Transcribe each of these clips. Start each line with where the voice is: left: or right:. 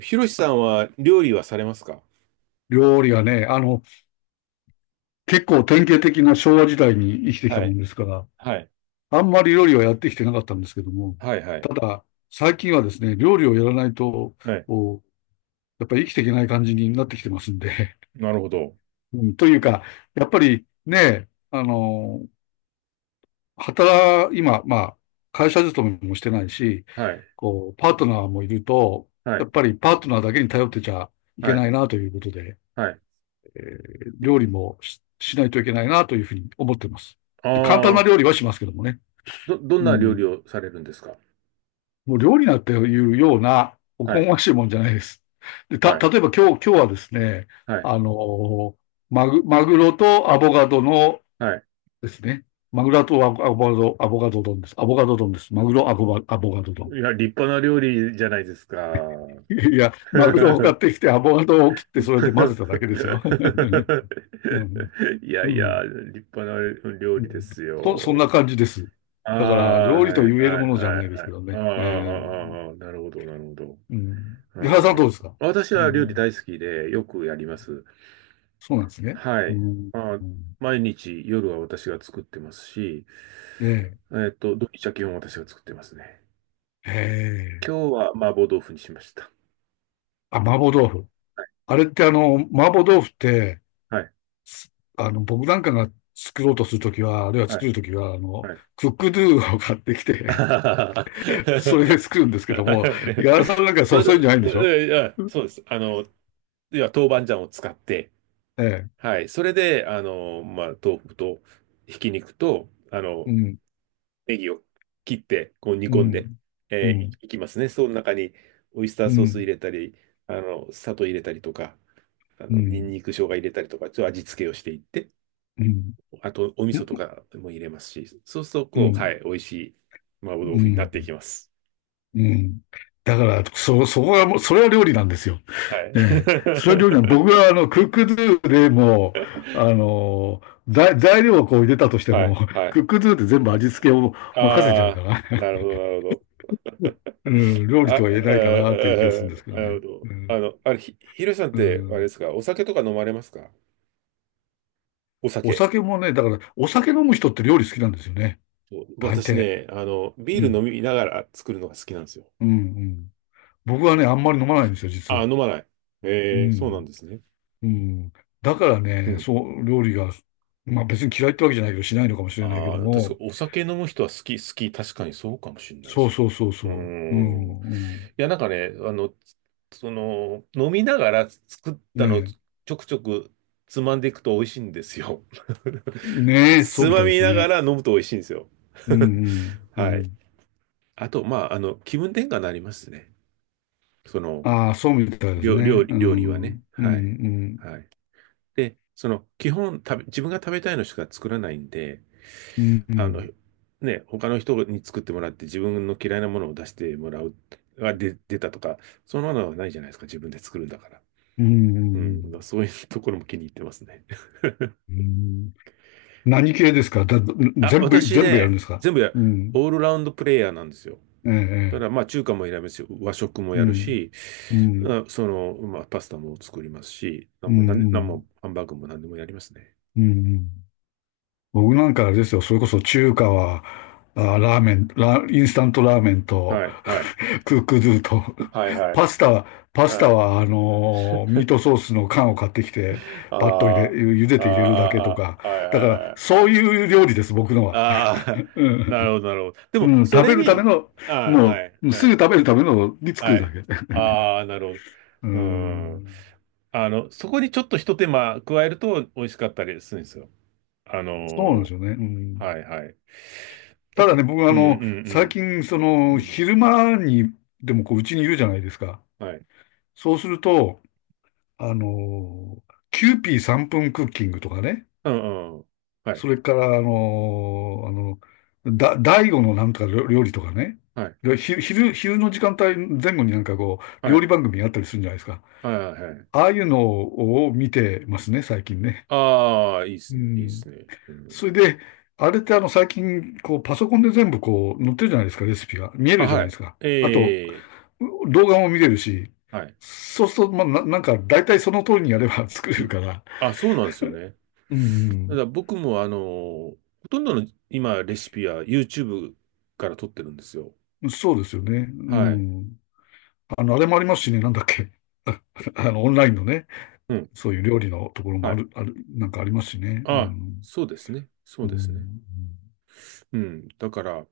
right: ひろしさんは料理はされますか？
left: 料理はね、結構典型的な昭和時代に生きてきた
right: は
left: も
right: い、
left: んですから、
right: はい、
left: あんまり料理はやってきてなかったんですけども、
right: はいはい。
left: ただ、最近はですね、料理をやらないと、
right: はい。
left: おやっぱり生きていけない感じになってきてますんで、
right: なるほど。
left: うん、というか、やっぱりね、今、会社勤めもしてないし、
right: はい。
left: こう、パートナーもいると、
right: は
left: や
right: い。
left: っぱりパートナーだけに頼ってちゃいけ
right: はい。
left: ないなということで、
right: はい。
left: え料理もしないといけないなというふうに思っています。で、簡単な
right: ああ、
left: 料理はしますけどもね。
right: どん
left: う
right: な料理
left: ん。
right: をされるんですか？
left: もう料理なんていうような、お
right: は
left: こが
right: い。
left: ましいもんじゃないです。で、
right: はい。
left: 例えば今日はですね、
right: はい。
left: あの、マグロとアボカドの
right: はい。
left: ですね、マグロとアボアボカド丼です。アボカド丼です。マグロ、アボカアボカド丼。
right: いや、立派な料理じゃないですか。
left: いや、マグロを買ってきて、アボカドを切って、それで 混ぜただけですよ。うん、
right: いや
left: う
right: いや、
left: ん。
right: 立派な料
left: う
right: 理で
left: ん。
right: す
left: そんな
right: よ。
left: 感じです。
right: あ
left: だから、
right: あ、
left: 料理
right: はい。
left: と言える
right: はい。
left: ものじゃ
right: は
left: な
right: い。
left: いです
right: は
left: け
right: い。
left: ど
right: ああ、
left: ね。
right: ああ、ああ、ああなるほど、なるほど。
left: うん。
right: う
left: 井原さん、どう
right: ん。
left: ですか？
right: 私
left: う
right: は料理
left: ん。
right: 大好きでよくやります。
left: そうなんですね。
right: は
left: う
right: い。
left: ん。
right: まあ、
left: うん。
right: 毎日夜は私が作ってますし、
left: え
right: 土日は基本私が作ってますね。
left: え、ええ。
right: 今日は麻婆豆腐にしました。
left: あ、麻婆豆腐。あれってあの、麻婆豆腐って、
right: はい。
left: すあの、僕なんかが作ろうとするときは、あるいは
right: は
left: 作る
right: い。
left: ときは、あの、
right: はい。
left: クックドゥを買ってきて、そ
right: あ
left: れで作るんですけど
right: は
left: も、井原さんなんか
right: いま
left: そ
right: だ
left: ういうんじゃないんでしょ？
right: えいやそうです。いや、豆板醤を使って、
left: ええ、
right: はい。それで、まあ、豆腐と、ひき肉と、
left: うん、
right: ネギを切って、こう煮
left: う
right: 込んで、
left: ん、うん、
right: いいきますね。その中にオイスター
left: う
right: ソース入
left: ん、
right: れたり、砂糖入れたりとか、
left: う
right: ニン
left: ん、
right: ニク、生姜入れたりとか、ちょっと味付けをしていって、
left: うん。
right: あとお味
left: う
right: 噌と
left: ん、
right: かも入れますし、そうすると、こう、はい、美味しい麻婆
left: う
right: 豆腐になってい
left: ん、
right: きます。
left: うん。だから、そこがもう、それは料理なんですよ。
right: は
left: ねえ。
right: い。
left: それは料理なん、僕はあの、クックドゥでもう、あの、材料をこう入れたとし て
right: は
left: も、
right: い、は
left: ク
right: い。
left: ックドゥで全部
right: あ、
left: 味付けを任せちゃうか
right: あ
left: ら、
right: ー、なるほど、なるほど。
left: うん、料
right: あ、
left: 理
right: あ
left: とは言えないかなという気がするんで
right: ー、
left: すけ
right: あー
left: ど
right: なるほ
left: ね。
right: ど。
left: うん、
right: あれ、ひろしさんっ
left: う
right: て、あれで
left: ん。
right: すか、お酒とか飲まれますか？お
left: お
right: 酒。
left: 酒もね、だから、お酒飲む人って料理好きなんですよね。
right: そう
left: 大
right: 私
left: 抵。
right: ね、
left: う
right: ビール飲
left: ん、
right: みながら作るのが好きなんですよ。
left: うん、うん。僕はね、あんまり飲まないんですよ、実
right: あ、
left: は。
right: 飲まない。
left: う
right: えー、そうなん
left: ん。
right: ですね。
left: うん。だから
right: う
left: ね、
right: ん。
left: そう、料理が、まあ別に嫌いってわけじゃないけど、しないのかもしれないけ
right: あ
left: ど
right: あ、確か
left: も、
right: お酒飲む人は好き、好き。確かにそうかもしれないで
left: そう
right: すよね。
left: そうそう
right: うー
left: そう。う
right: ん。い
left: ん、
right: や、なんかね、その、飲みながら作っ
left: う
right: た
left: ん。
right: のを
left: ね
right: ちょくちょくつまんでいくと美味しいんですよ。
left: え、ねえ、そう
right: つ
left: みた
right: ま
left: いで
right: み
left: す
right: なが
left: ね。
right: ら飲むと美味しいんですよ。
left: うん、うん、う
right: はい。
left: ん。
right: あと、まあ、気分転換になりますね。その、
left: ああ、そうみたいですね。う
right: 料理は
left: ん、
right: ね。
left: うん、う
right: はい。
left: ん、
right: はい。で、その、基本食べ、自分が食べたいのしか作らないんで、
left: うん、う
right: あの、
left: ん、
right: ね、他の人に作ってもらって自分の嫌いなものを出してもらう、出たとか、そんなのはないじゃないですか。自分で作るんだから。
left: う
right: う
left: ん。
right: ん。そういうところも気に入ってますね。
left: うん。何系ですか？
right: あ、
left: 全部、
right: 私
left: 全部やるん
right: ね、
left: ですか？
right: 全部や、
left: うん、
right: オールラウンドプレイヤーなんですよ。
left: え
right: ただか
left: え、え
right: らま
left: え、
right: あ中華も選べし、和食も
left: う
right: やる
left: ん、
right: し、
left: うん、
right: その、まあパスタも作りますし、
left: うん、
right: な
left: う
right: んも
left: ん、
right: ハンバーグも何でもやりますね。
left: うん。うん。僕なんかあれですよ、それこそ中華は、あ、ラーメン、ラ、インスタントラーメンと、
right: はい、はい。
left: クックドゥと、
right: はいはい。
left: パスタは、パス
right: は
left: タ
right: い。
left: は、あのーミートソースの缶を買ってきて、
right: あ
left: パッと入れ、茹で
right: あ、あ
left: て入れるだけと
right: あ、あ
left: か。
right: あ、はいは
left: だから、
right: いはいは
left: そう
right: い。
left: いう料理です、僕のは。
right: ああ、
left: う
right: なる
left: ん、
right: ほど、なるほど。で
left: う
right: も、
left: ん
right: そ
left: 食
right: れ
left: べるため
right: に、
left: の、
right: ああ、
left: も
right: はい、
left: う、
right: は
left: すぐ
right: い、
left: 食べるためのに作
right: は
left: るだ
right: い。
left: け。
right: ああ、なるほ
left: う
right: ど。うん。
left: ん、
right: そこにちょっとひと手間加えると美味しかったりするんですよ。あの
left: そうなんですよね。う
right: ーは
left: ん。
right: い、はい。だっ
left: た
right: て、
left: だね、僕あ
right: うん、う
left: の、最
right: ん、
left: 近、そ
right: うん、
left: の、
right: うん。
left: 昼間に、でもこう、うちにいるじゃないですか。
right: はい。
left: そうすると、あの、キューピー3分クッキングとかね、
right: うん、うん。はい、
left: それから、あの、第五のなんとか料理とかね、
right: はい、
left: で昼の時間帯前後になんかこう、
right: は
left: 料
right: い、
left: 理番組やったりするんじゃないですか。
right: はい、はい。
left: ああいうのを見てますね、最近ね。
right: ああ、いいっ
left: う
right: すね、いいっ
left: ん。
right: すね。う
left: そ
right: ん
left: れで、あれってあの、最近、こう、パソコンで全部こう、載ってるじゃないですか、レシピが。見え
right: あ、
left: るじゃな
right: は
left: いで
right: い。
left: すか。あと、
right: ええ、
left: 動画も見れるし、
right: はい。
left: そうすると、まあ、なんか、大体その通りにやれば 作れ
right: う
left: る
right: ん。
left: から、
right: あ、そうなんですよね。
left: う
right: た
left: ん、
right: だ僕もほとんどの今レシピは YouTube から撮ってるんですよ。
left: うん、そうですよね。う
right: はい。
left: ん。あの、あれもありますしね、なんだっけ。ああの、オンラインのね、
right: うん。
left: そういう料理のところも
right: は
left: あ
right: い。
left: る、ある、なんかありますしね。う
right: あ、
left: ん。
right: そうですね。そう
left: う
right: ですね。
left: ん。
right: うん。だから、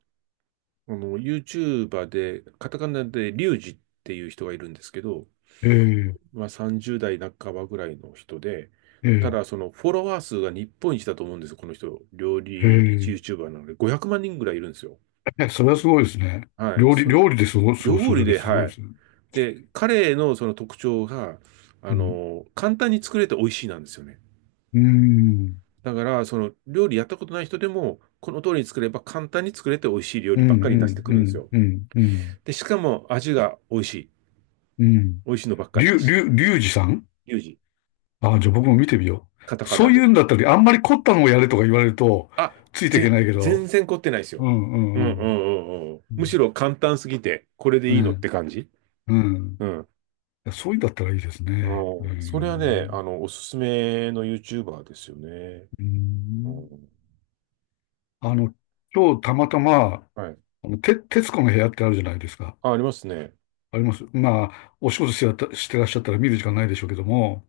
right: YouTuber で、カタカナでリュウジっていう人がいるんですけど、
left: ええ、
right: まあ30代半ばぐらいの人で、
left: え
right: た
left: え、
right: だそのフォロワー数が日本一だと思うんですよ、この人。料
left: え
right: 理
left: え。
right: YouTuber なので500万人ぐらいいるんですよ。
left: え、それはすごいですね。
right: はい。
left: 料理、
right: そ、
left: 料理ですごす、過ごす
right: 料
left: だ
right: 理
left: け
right: で、
left: すご
right: は
left: いで
right: い。
left: すね。
right: で、彼のその特徴が、
left: うん。
right: 簡単に作れて美味しいなんですよね。
left: うん。
right: だから、その料理やったことない人でも、この通りに作れば簡単に作れて美味しい料
left: う
right: 理
left: ん、
right: ばっか
left: う
right: り出して
left: ん、
right: く
left: う
right: るんです
left: ん、
right: よ。
left: うん、うん。
right: で、しかも味が美味しい。
left: うん。
right: 美味しいのばっかりし。
left: りゅうじさん。
right: リュウジ、
left: ああ、じゃあ僕も見てみよ
right: カタ
left: う。
right: カ
left: そ
right: ナ
left: うい
right: で。
left: うんだったり、あんまり凝ったのをやれとか言われると、
right: あ、
left: ついていけないけ
right: 全
left: ど、
right: 然凝ってないです
left: う
right: よ。
left: んう
right: うん
left: ん
right: う
left: うん。
right: んうんうん。むしろ簡単すぎて、これでいいのっ
left: ね、
right: て感じ。
left: うん。い
right: うん。
left: や、そういうんだったらいいですね。う
right: うん、それはね、
left: ん。
right: おすすめの YouTuber ですよね。
left: う
right: う
left: ん。
right: ん
left: あの、今日たまたま、
right: はい
left: あの、徹子の部屋ってあるじゃないですか。
right: あ、ありますね。
left: あります。まあ、お仕事してやった、してらっしゃったら見る時間ないでしょうけども、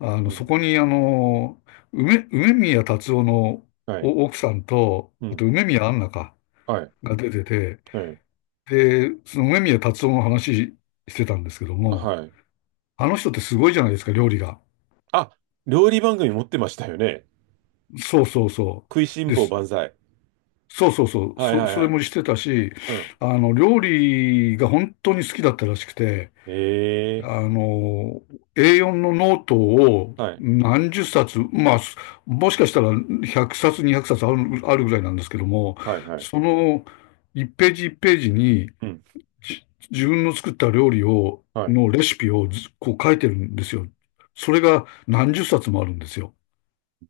left: あ
right: う
left: の、そ
right: ん。
left: こに、あの、梅宮達夫の
right: はい。
left: 奥さんと、
right: う
left: あ
right: ん。
left: と梅宮アンナか、
right: はい。
left: が出てて、
right: はい。
left: で、その梅宮達夫の話してたんですけど
right: あ、
left: も、
right: はい。
left: あの人ってすごいじゃないですか、料理が。
right: あ、料理番組持ってましたよね。
left: そうそうそ
right: 食いし
left: う。
right: ん
left: で
right: 坊
left: す。
right: 万歳。
left: そうそうそう。
right: はいはい
left: そ
right: は
left: れ
right: い。
left: もしてたし、
right: うん。
left: あの、料理が本当に好きだったらしくて、
right: ええ
left: あの、A4 のノートを
right: ーはい。
left: 何十冊、まあ、もしかしたら100冊、200冊ある、あるぐらいなんですけども、
right: はいはい。
left: その1ページ1ページに
right: うん。
left: 自分の作った料理を、
right: はい。
left: のレシピをずこう書いてるんですよ。それが何十冊もあるんですよ。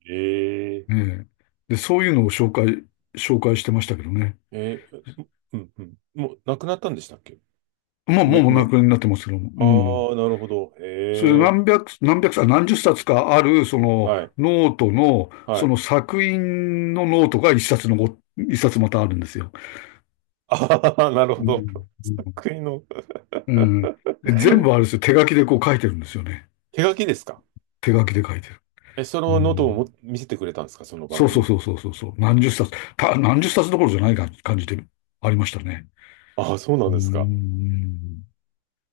right: ええ
left: ええ。で、そういうのを紹介、紹介してましたけどね。
right: ーえーうん。うん。もう、亡くなったんでしたっけ？
left: まあ、も
right: め、
left: うお亡
right: め、
left: くなりになってますけども。
right: あ
left: う
right: あ
left: ん。
right: ー、なるほど。
left: それで
right: ええ
left: 何百冊、何十冊かある、そ
right: ー
left: の、
right: はい。
left: ノートの、
right: は
left: そ
right: い。
left: の 作品のノートが一冊またあるんですよ。
right: ああ、なるほ
left: う
right: ど。
left: ん。
right: 国の
left: うん。で、全部あ れですよ。手書きでこう書いてるんですよね。
right: 手書きですか？
left: 手書きで書いてる。
right: え、そ
left: う
right: のノートを
left: ん。
right: も見せてくれたんですか？その番
left: そうそう
right: 組。
left: そうそうそうそう。何十冊どころじゃない感じでありましたね。
right: ああ、そうな
left: う
right: ん
left: ー
right: ですか。
left: ん。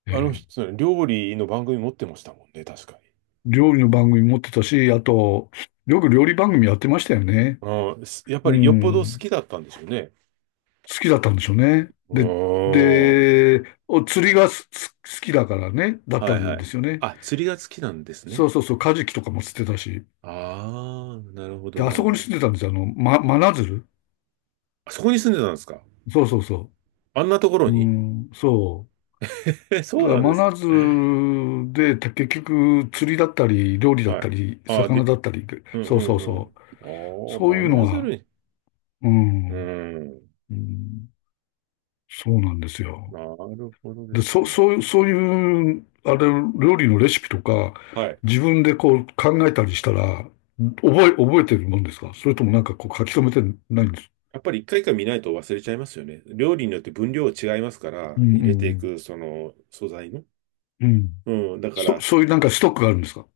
left: え
right: あの
left: え。
right: 人、料理の番組持ってましたもんね、確かに。
left: 料理の番組持ってたし、あと、よく料理番組やってましたよね。
right: うん、すやっぱ
left: う
right: りよっぽど好
left: ん。
right: きだったんでしょうね。
left: 好きだったんでしょうね。
right: う
left: で、
right: ーん。
left: お釣りが好きだからね、だった
right: はい
left: ん
right: は
left: で
right: い。
left: すよね。
right: あ、釣りが好きなんですね。
left: そうそうそう、カジキとかも釣ってたし。
right: ああ、なるほど、
left: で、あ
right: な
left: そ
right: る
left: こ
right: ほ
left: に
right: ど。
left: 住んでたんですよ。あの、真鶴。
right: あそこに住んでたんですか？
left: そうそうそ
right: あんなところ
left: う。う
right: に
left: ん、そ
right: え、
left: う。
right: そ
left: だ
right: う
left: から
right: なんで
left: 真
right: す。
left: 鶴で、結局、釣りだったり、料理だっ
right: は
left: た
right: い。
left: り、
right: ああ、
left: 魚
right: で、
left: だったりで、
right: うん
left: そうそう
right: うんう
left: そ
right: ん。
left: う。そう
right: ああ、
left: いうの
right: 真鶴
left: が、
right: に。
left: う
right: う
left: ん、
right: ん。
left: うん、そうなんですよ。
right: なるほどで
left: で、
right: す
left: そう、
right: ね。
left: そういう、そういう、あれ、料理のレシピとか、
right: はい。
left: 自分でこう考えたりしたら、覚えてるもんですか？それともなんかこう書き留めてないんです？
right: やっぱり一回一回見ないと忘れちゃいますよね。料理によって分量違いますか
left: う
right: ら、入
left: ん、う
right: れてい
left: ん、
right: く、その、素材の。
left: うん。うん。
right: うん、だから、
left: そういうなんかストックがあるんですか？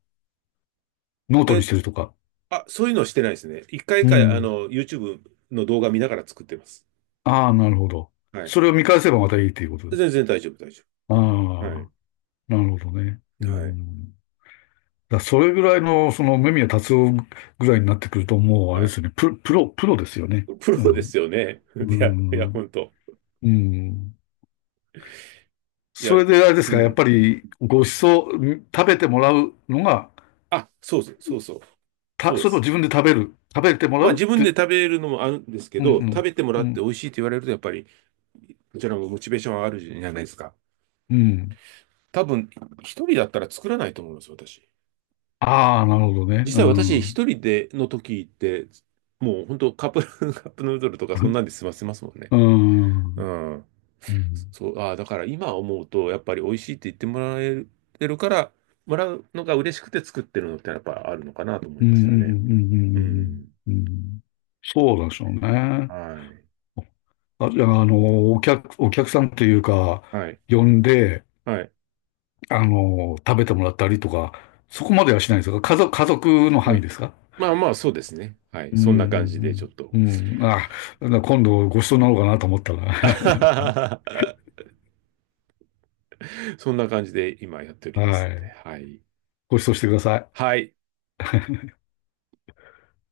left: ノートにし
right: え、
left: てるとか。
right: あ、そういうのはしてないですね。一回一
left: う
right: 回、
left: ん。
right: YouTube の動画見ながら作ってます。
left: ああ、なるほど。
right: はい。
left: それを見返せばまたいいっていうことで。
right: 全然大丈夫、大丈
left: あ
right: 夫。はい。
left: あ、なるほどね。う
right: はい。
left: ん。だからそれぐらいの、その、目宮達夫ぐらいになってくると、もう、あれ
right: は
left: です
right: い。
left: よね。プロですよね。
right: プ
left: う
right: ロで
left: ん。
right: すよね。
left: う
right: いや、いや、
left: ん。
right: 本当。
left: うん。
right: いや、
left: それであれで
right: う
left: すか、やっ
right: ん。
left: ぱりご馳走、食べてもらうのが、
right: あ、そうそう、そうそう。そう
left: そ
right: で
left: れとも
right: す。
left: 自分で食べてもら
right: まあ、
left: うっ
right: 自分で
left: て、
right: 食べるのもあるんですけ
left: う
right: ど、食
left: ん、
right: べてもら
left: う
right: って
left: ん、
right: 美味しいって言われると、やっぱり、こちらもモチベーション上がるじゃないですか。
left: うん、うん。
right: 多分、一人だったら作らないと思います、私。
left: ああ、なるほどね。
right: 実
left: う
right: 際私
left: ん。
right: 一人での時って、もう本当カップ、カップヌードルとかそん なんで済ませますもんね。
left: うん。う
right: う
left: ん。
right: ん。
left: うん。
right: そう、ああ、だから今思うと、やっぱり美味しいって言ってもらえてるから、もらうのが嬉しくて作ってるのってやっぱあるのかなと思
left: う
right: い
left: ん。う
right: ましたね。う
left: ん。
right: ん。
left: うん。そうなんでしょうね。
right: はい。
left: あ、じゃあ、あの、お客さんっていうか、
right: はい。
left: 呼んで、
right: はい。
left: あの、食べてもらったりとか、そこまではしないんですか？家族、家族の
right: う
left: 範囲
right: ん。
left: ですか？
right: まあまあ、そうですね。はい。
left: う
right: そんな感じで、ちょっ
left: ん
right: と。
left: うんうん。うん。あ、今度ご馳走になろうかなと思ったら。
right: そんな感じで今やっております
left: は
right: んで。
left: い。
right: はい。
left: ご馳走してください。
right: はい。